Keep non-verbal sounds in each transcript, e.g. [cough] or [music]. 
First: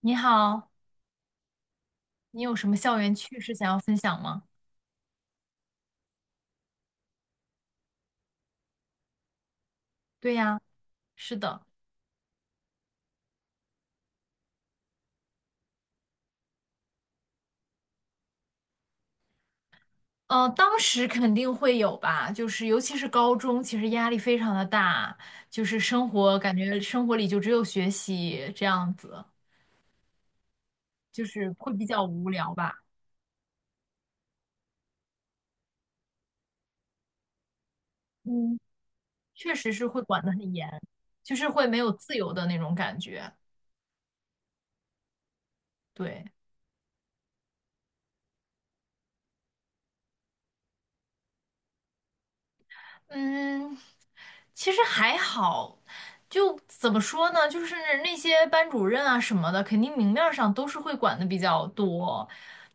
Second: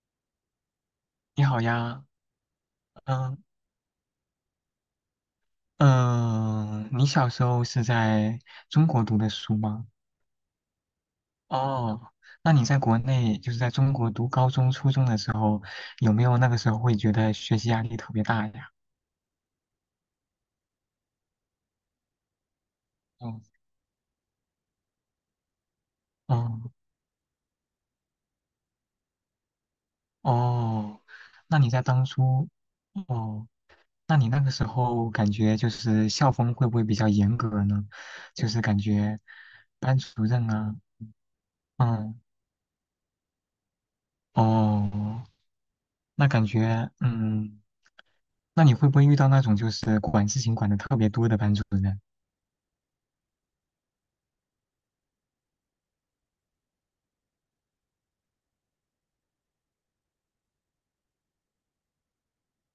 你好，你好呀。你有什么校园嗯趣事想要分享吗？嗯，你小时候是在中国读的书吗？对呀，是的，哦，那你在国内，就是在中国读高中、初中的时候，有没有那个时候会觉得学习压力特别大呀？当时肯定会有吧，就是尤其是高哦中，其实压力非常的大，就是生活感哦觉生活里就只有学习这样子，哦，就是那你会在比较当无初，聊吧。哦，那你那个时候感觉就是校风会不会比较严格呢？就嗯，是感觉确实是班会管主得任很严，啊，就是会没有自嗯由的那种感觉。哦，对。那感觉嗯。那你会不会遇到那种就是管事情管的特别多的班主任？嗯，其实还好，就怎么说呢，就是那些班主任啊什么的，肯定明面儿上都是会管的比较多，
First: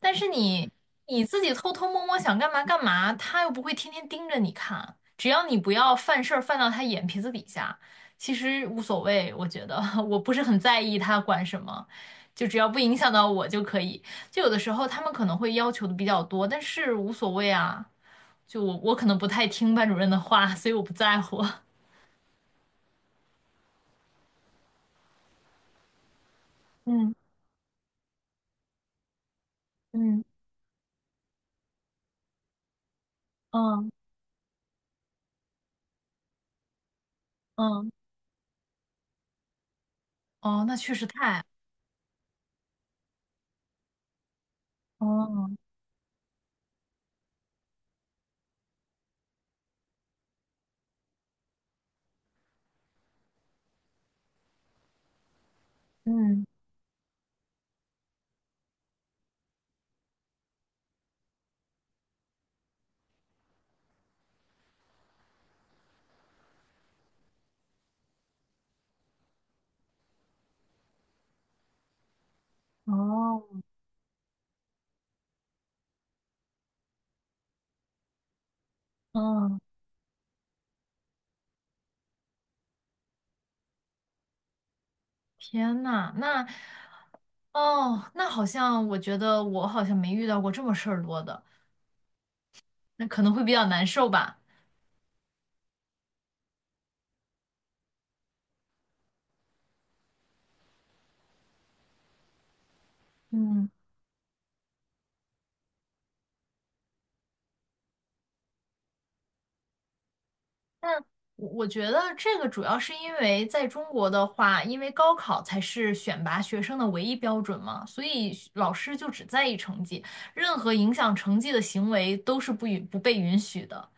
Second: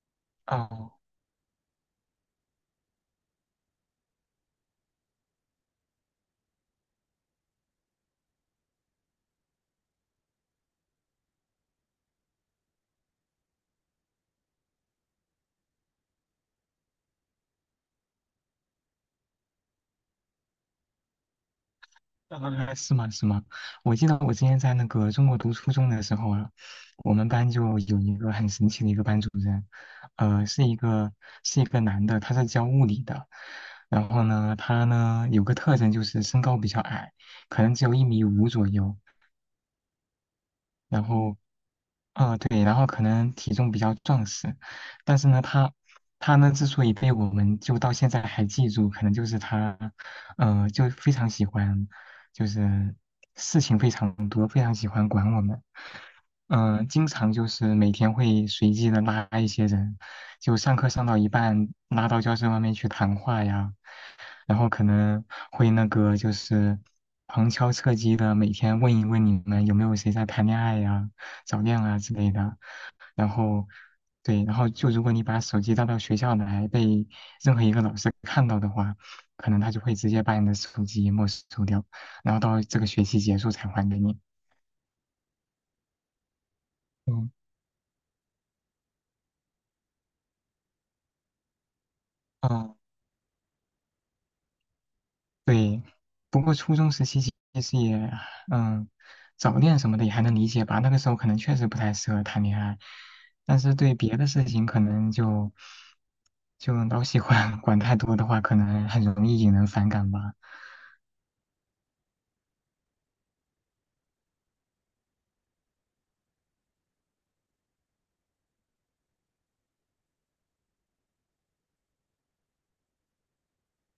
但是你哦，你自己偷偷摸摸想干嘛干嘛，他又不会天天盯着你看，只要你不要犯事儿犯到他眼皮子底下，其实无所谓，我觉得 [laughs] 我不是很在意他管什么，就只要不影响到我就可以。就有的时候他们可能会要求的比较多，但是无所谓啊。就我可能不太听班主任的话，所以我不在乎。[laughs] 是吗？是吗？我记得我之前在那个中国读初中的时候啊，嗯。我们班就有一个很神奇的一个班主任，嗯。呃，是一个是一个男的，他是教物理的。嗯。然后呢，他呢有个特征就是身高比较矮，可能只嗯。有1.5米左右，哦，那确然实后太，对，然后可能体重比较壮实，但是呢，哦。他呢之所以被我们就到现在还记住，可能就是他，就非常喜欢，就是事情非常多，非常喜欢管我们，嗯。经常就是每天会随机的拉一些人，就上课上到一半拉到教室外面去谈话呀，然后可能会那个就是旁敲侧击的每天问一问你们有没有谁在谈恋爱呀、早恋啊之类的。然哦。后对，然后就如果你把手机带到学校来，被任何一个老师看到的话，可嗯。能他就会直接把你的手机没收掉，然后到这个学期结束才还给你。天呐，那嗯，哦，那好像我觉得我好像没遇到过这么事儿多的，嗯，那可能会比较难受吧。对，不过初中时期其实也，嗯，早恋什么的也还能理解吧。那个时候可能确实不太适合谈恋爱，但嗯。是对别的事情可能就老喜欢 [laughs] 管太多的话，可能很容易引人反感吧。但我觉得这个主要是因为在中国的话，因为高考才是选拔学生的唯一标准嘛，所以老师就只在意成绩，任何影响成绩的行为都是不被允许的，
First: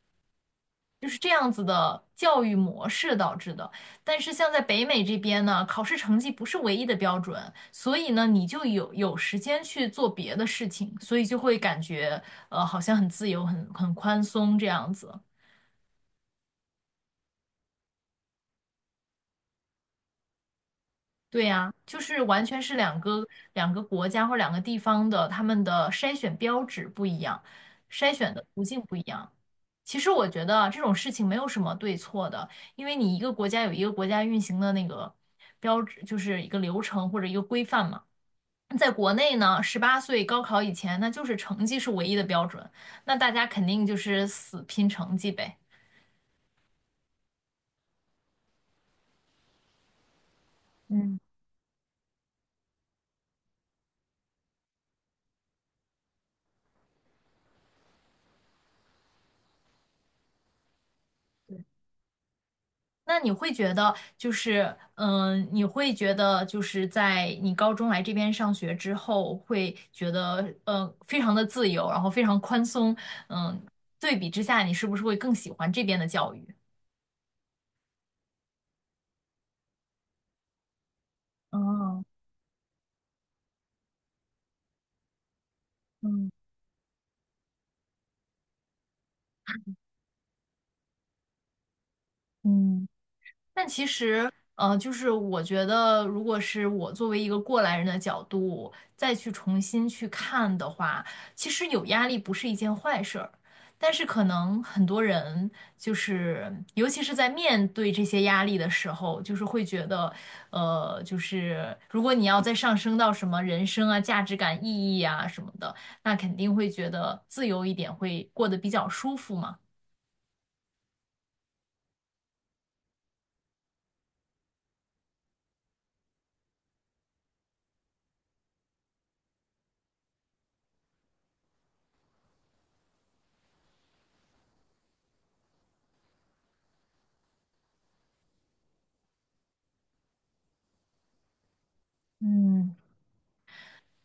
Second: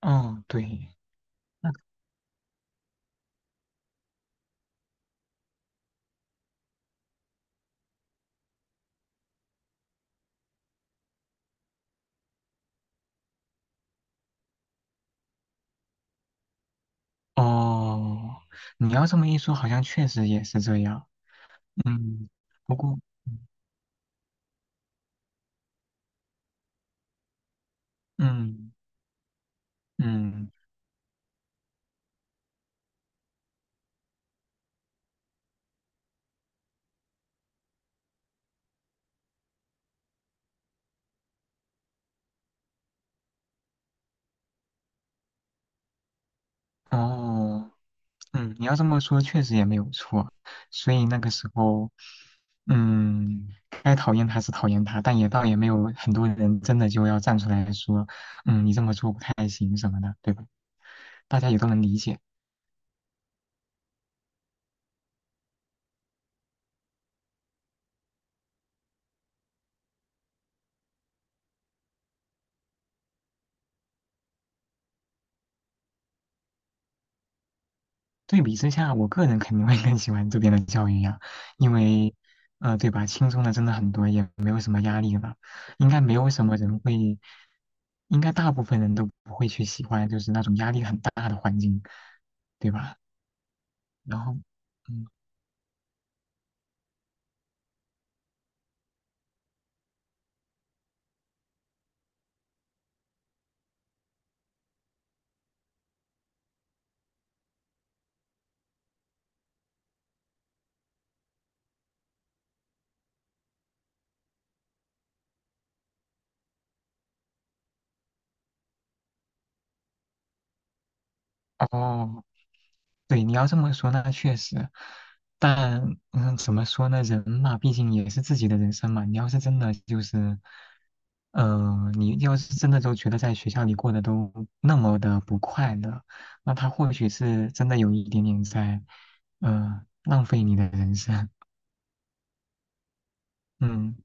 嗯，对，就是这样子那的教育模式导致的。但是像在北美这边呢，考试成绩不是唯一的标准，所以呢，你就有时间去做别的事情，所以就会感觉好像很自由、很宽松这样子。哦，你要这么一说，好像确实也是这样。对呀，就是嗯，完全不是过，两个国家或两个地方的他们的筛选标准不一样，筛选的途嗯径不一样。其实我觉嗯，得这种事情没有什么对错的，因为你一个国家有一个国家运行的那个标志，就是一个流程或者一个规范嘛。在国内呢，18岁高考以前，那就是成绩是唯一的标准，那大家肯定就是死拼成绩呗。嗯哦。嗯，你要这么说，确实也没有错。所以嗯，那个时候，嗯，该讨厌他是讨厌他，但也倒也没有很多人真的就要站出来说，你这么做不太行什么的，对吧？大家也对都能理解。那你会觉得就是，嗯，你会觉得就是在你高中来这边上学之后，会觉得，非常的自由，然后非常宽松，嗯，对比之下，你是不是会更喜欢这边的教育？对比之下，我个人肯定会更喜欢这边的教育呀，因哦，为，对吧，轻松的真的很多，也没有什么压力了，应该没有嗯什么人会，应该大部分人都不会去喜欢就是那种压力很大的环境，对嗯。吧？但其然实，后。就嗯。是我觉得，如果是我作为一个过来人的角度，再去重新去看的话，其实有压力不是一件坏事儿。但是可能很多人就是，尤其是在面对这些压力的时候，就是会觉得，就是如果你要再上升到什么人生啊、价值感、意义啊什么的，那肯定会觉得自由一点会过得比较舒服嘛。哦，对，你要这么说，那确实，但怎么说呢？人嘛，毕竟也是自己的人生嘛。你要是真的都觉得在学校里过得都那么的不快乐，那他或许是真的有一点点在，浪费你的人生。嗯，嗯，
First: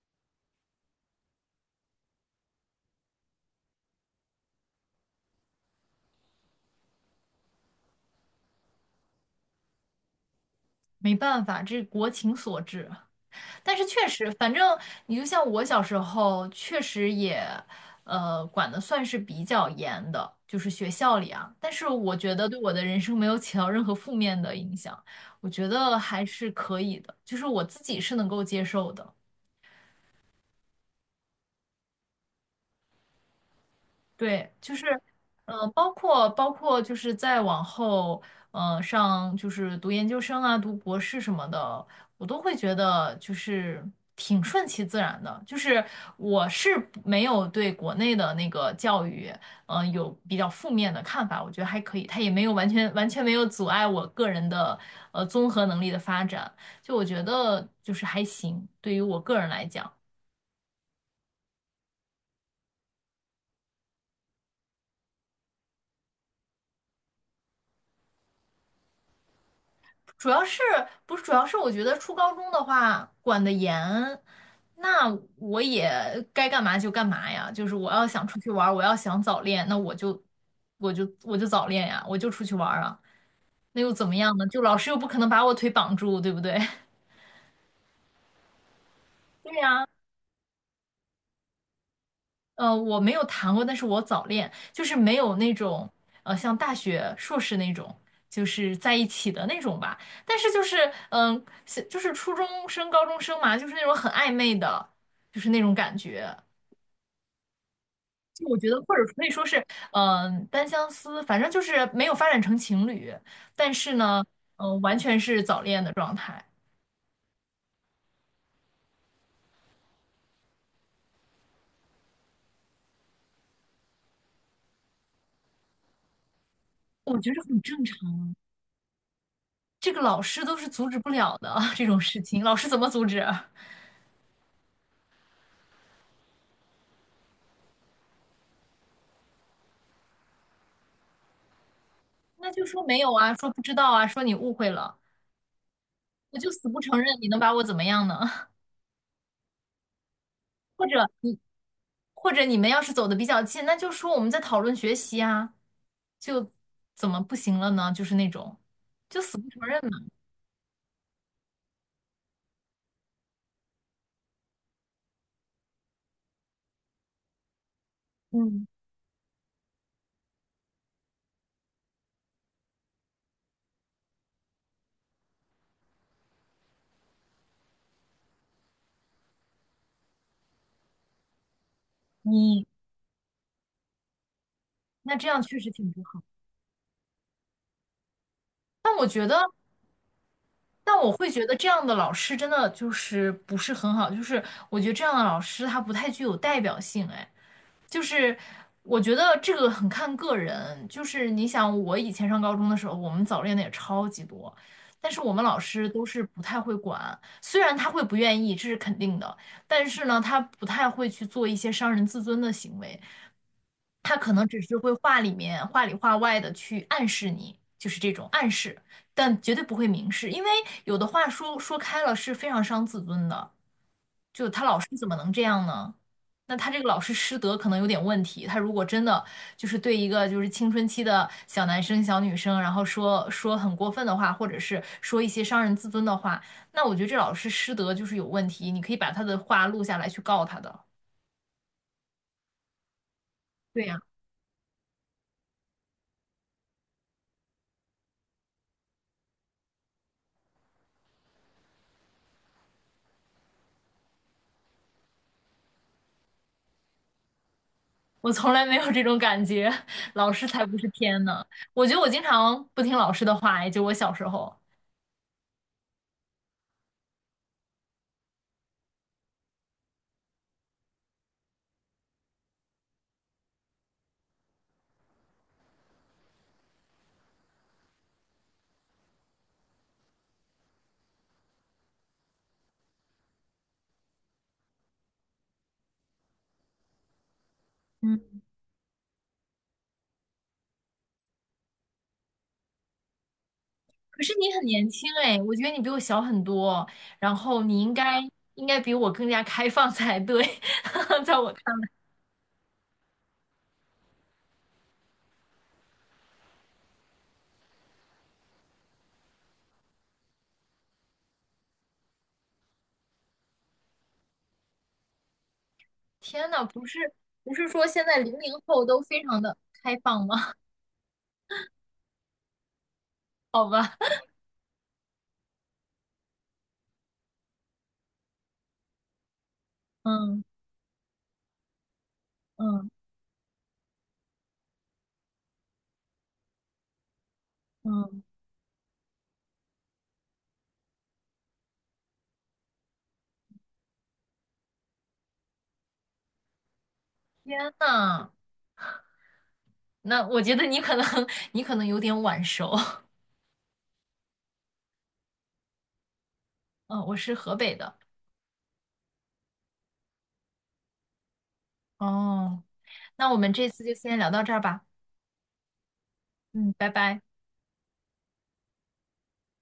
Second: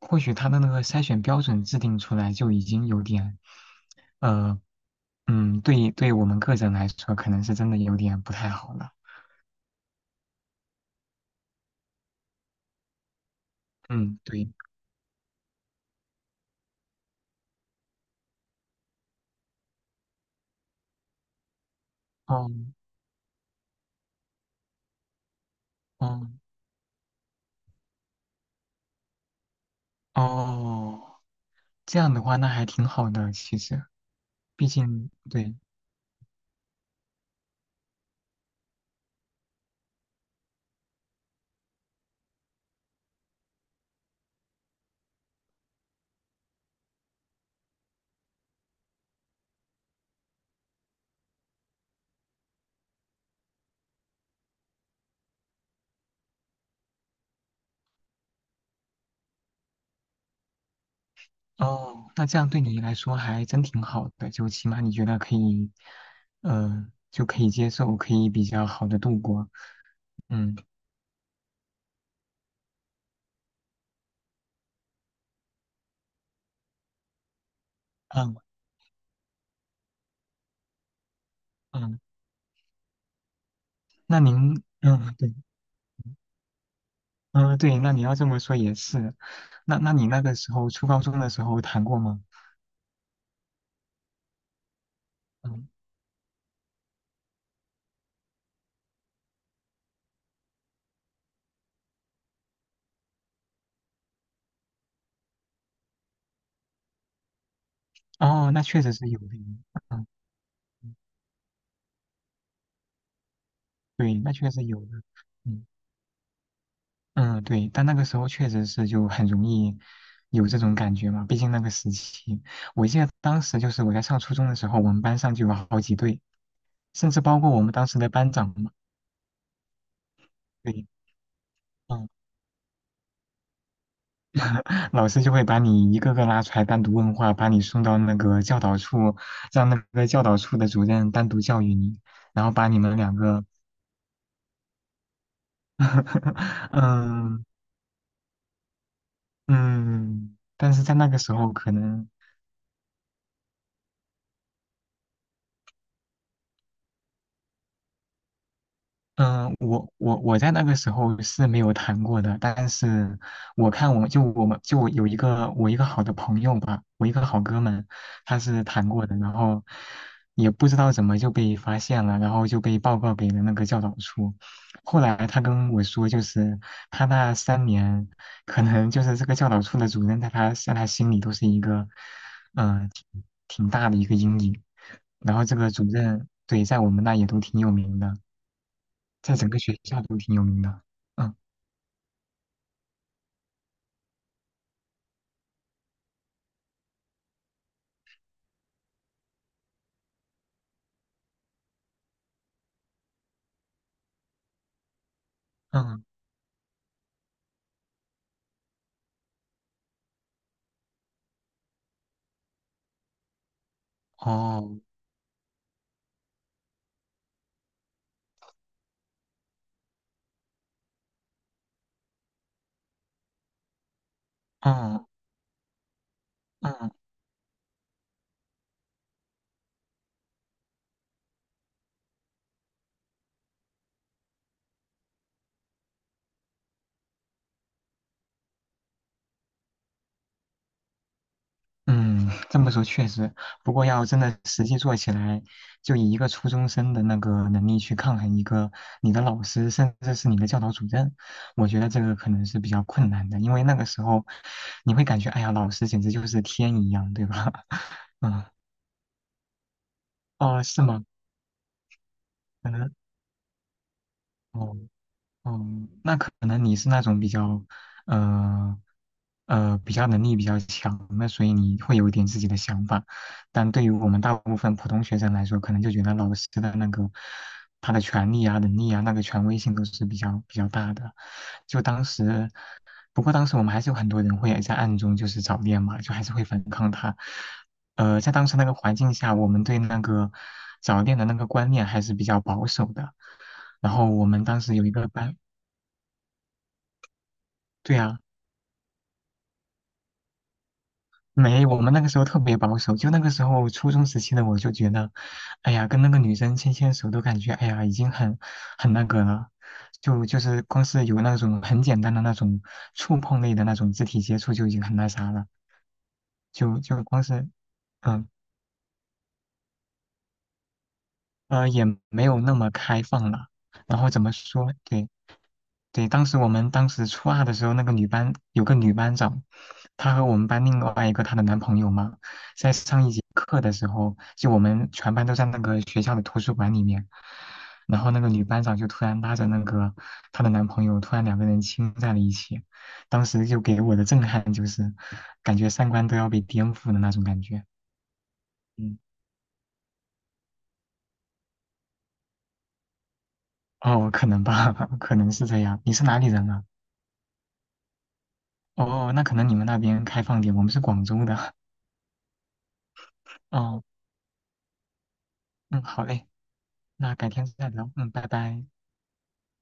或许他的那个筛选标准制定出来就已经有点，呃，嗯，对，对我们个人来说，可能是真的有点不太好了。没办法，这是国情所致。但是确嗯，实，对。反正你就像我小时候，确实也，管的算是比较严的，就是学校里啊。但是我觉哦得对我的人生没有起到任何负面的影响，我觉得还哦是可以的，就是我自己是能够接受的。哦，这样的话那还挺好的，其实，对，毕就是，竟对包括就是再往后，上就是读研究生啊，读博士什么的，我都会觉得就是挺顺其自然的。就是我是不没有对国内的那个教育，有比较负面的看法，我觉得还可以，它也没有完全没有阻碍我个人的综合能力的发展，就我觉得就是还行，对于我个人来讲。哦，那这样对你来说还真挺好的，就起码你觉得可以，嗯，就可以接受，可以比较好的度过。主要嗯是不是主要是我觉得初高中的话管得严，那我也该干嘛就干嘛呀。就是我要想嗯出去玩儿我要想早恋，那我就早恋嗯，呀，我就出去玩儿啊。那又怎么样呢？就老师又不嗯可能对把我腿绑住，对不对？[laughs] 嗯对，那你要这么说也是，对那呀、那你那个时候初高中的时候谈过吗？我没有谈过，但是我早恋，就是没有那嗯种像大学、硕士那种，就是在一起的那种吧。但是就是，是就是初中生、高中生嘛，就是那种很暧昧的，就是那种感觉。就哦，我那觉得，确实或者是有可的，以说是，嗯嗯、单相嗯思，反正就是没有发展成情侣，但是对，呢，那确实有完的，全是早嗯。恋的状态，嗯，对，但那个时候确实是就很容易有这种感觉嘛，毕竟那个时期，我记得当时就是我在上初中的时候，我们班上就有好几对，甚我至觉包得括很我们正当时的班常。长嘛，这个老师都是对，阻止不了的 [laughs] 这种嗯，事情，老师怎么阻止啊？[laughs] 老师就会把你一个个拉出来单独问话，把你送到那个教导处，让那个教导处的主任单独教育你，然那后就把你说们没有两啊，个 说不知道啊，说你误会了，我就死 [laughs] 不承认，你能嗯把我怎么样呢？[laughs] 嗯，但是或在者那个时你，候可能。或者你们要是走的比较近，那就说我们在讨论学习啊，就怎么不行了呢？就是那种，就死不嗯，承认我嘛。我我在那个时候是没有谈过的，但是我看我就我们就我有一个好的朋友吧，我一个好哥们，他是嗯，谈过的，然后也不知道怎么就被发现了，然后就被报告给了那个教导处。后来他跟我说，就是他那3年，可能就是这个教导处的主任在他心里都是一个，你挺大的一个阴影。那这然样后这确实个主挺不好，任对在我们那也都挺有名的。但我觉在得。整个学校都挺有名的。但我会嗯觉得这样的老师真的就是不是很好，就是我觉得这样的老师他不太具有代表性，哎，就是我觉得这个很看个人，就是你想我以前上高中的时候，我们早恋的也超级多，但是我们老师都嗯，是不太会管，虽然他会不愿意，这是肯定的，但是呢，他不太会去做一些伤人自尊的行为，他可能只是哦，会话里面话里话外的去暗示你，就是这种暗示。但绝对不会明示，因为有的话说开了是非常伤自尊的。就他老师怎嗯么能这样呢？那他这个嗯老师师德可能有点问题。他如果真的就是对一个就是青春期的小男生、小女生，然后说说很过分的话，或者是说一些伤人自尊的话，那我觉得这老师师德就是有问题。你可以把他的话录下来去告他的。嗯，这么说确实，不对过呀 要真的实际做起来，就以一个初中生的那个能力去抗衡一个你的老师，甚至是你的教导主任，我觉得这个可能是比较困难的，因为那个时候你会感觉，哎呀，老师简直就是天一样，对吧？[laughs] [laughs]，我嗯，从来没有这种感觉，[laughs] 老师哦，才不是是吗？天呢。我觉得我经常可不能，听老师的话，也就我小时候。哦。嗯，那可能你是那种比较，呃，比较能力比较强的，所以你会有一点自己的想法。但对于我们大部分普通学生来说，可能就觉得老师的那个他的权利啊、能力啊、那个权威性都是比较大的。就当时，不过当时我们还是有很多人会在暗中就是早恋嘛，就还是会反抗他。在嗯。当时那个环境下，我们对那个早恋的那个观念还是比较保守的。然后可我是们你当很时有年一个轻班，哎，我觉得你比我小很多，然后你应对呀，该应该比我更加开放才对，[laughs] 在我没，看我来，们那个时候特别保守，就那个时候初中时期的我就觉得，哎呀，跟那个女生牵牵手都感觉，哎呀，已经很那个了，就是光是有那种很简单的那种触碰类的那种肢体接触就已经很那啥了，天呐，就就光是，不是说现在嗯。00后都非常的开放吗？[laughs] 也没有那么开放了。好吧，然后怎么说？对，对，我们当时初二的时候，那个女班有个女班长，她和我嗯。们班另外一个她的男朋友嘛，在嗯。上一节课的时候，就我们全班都在那个学校的图书馆里面，然后那嗯，个女班长就突然拉着那个她的男朋友，突然两个人亲在了一起，当时就给我的震撼就是，感觉三观都要被颠覆的那种感觉。天呐，嗯，那我觉得你可能 [laughs] 你可能有点晚熟，[laughs] 哦，可能吧，[laughs] 可能是这样。你是哪里人啊？嗯，我是河北的，哦，那可能你们那边开放点，我们是广州的。哦，那 [laughs] 我们这哦，次就先聊到这儿吧，嗯，好嘞，嗯，拜那拜。改天再聊。嗯，拜拜。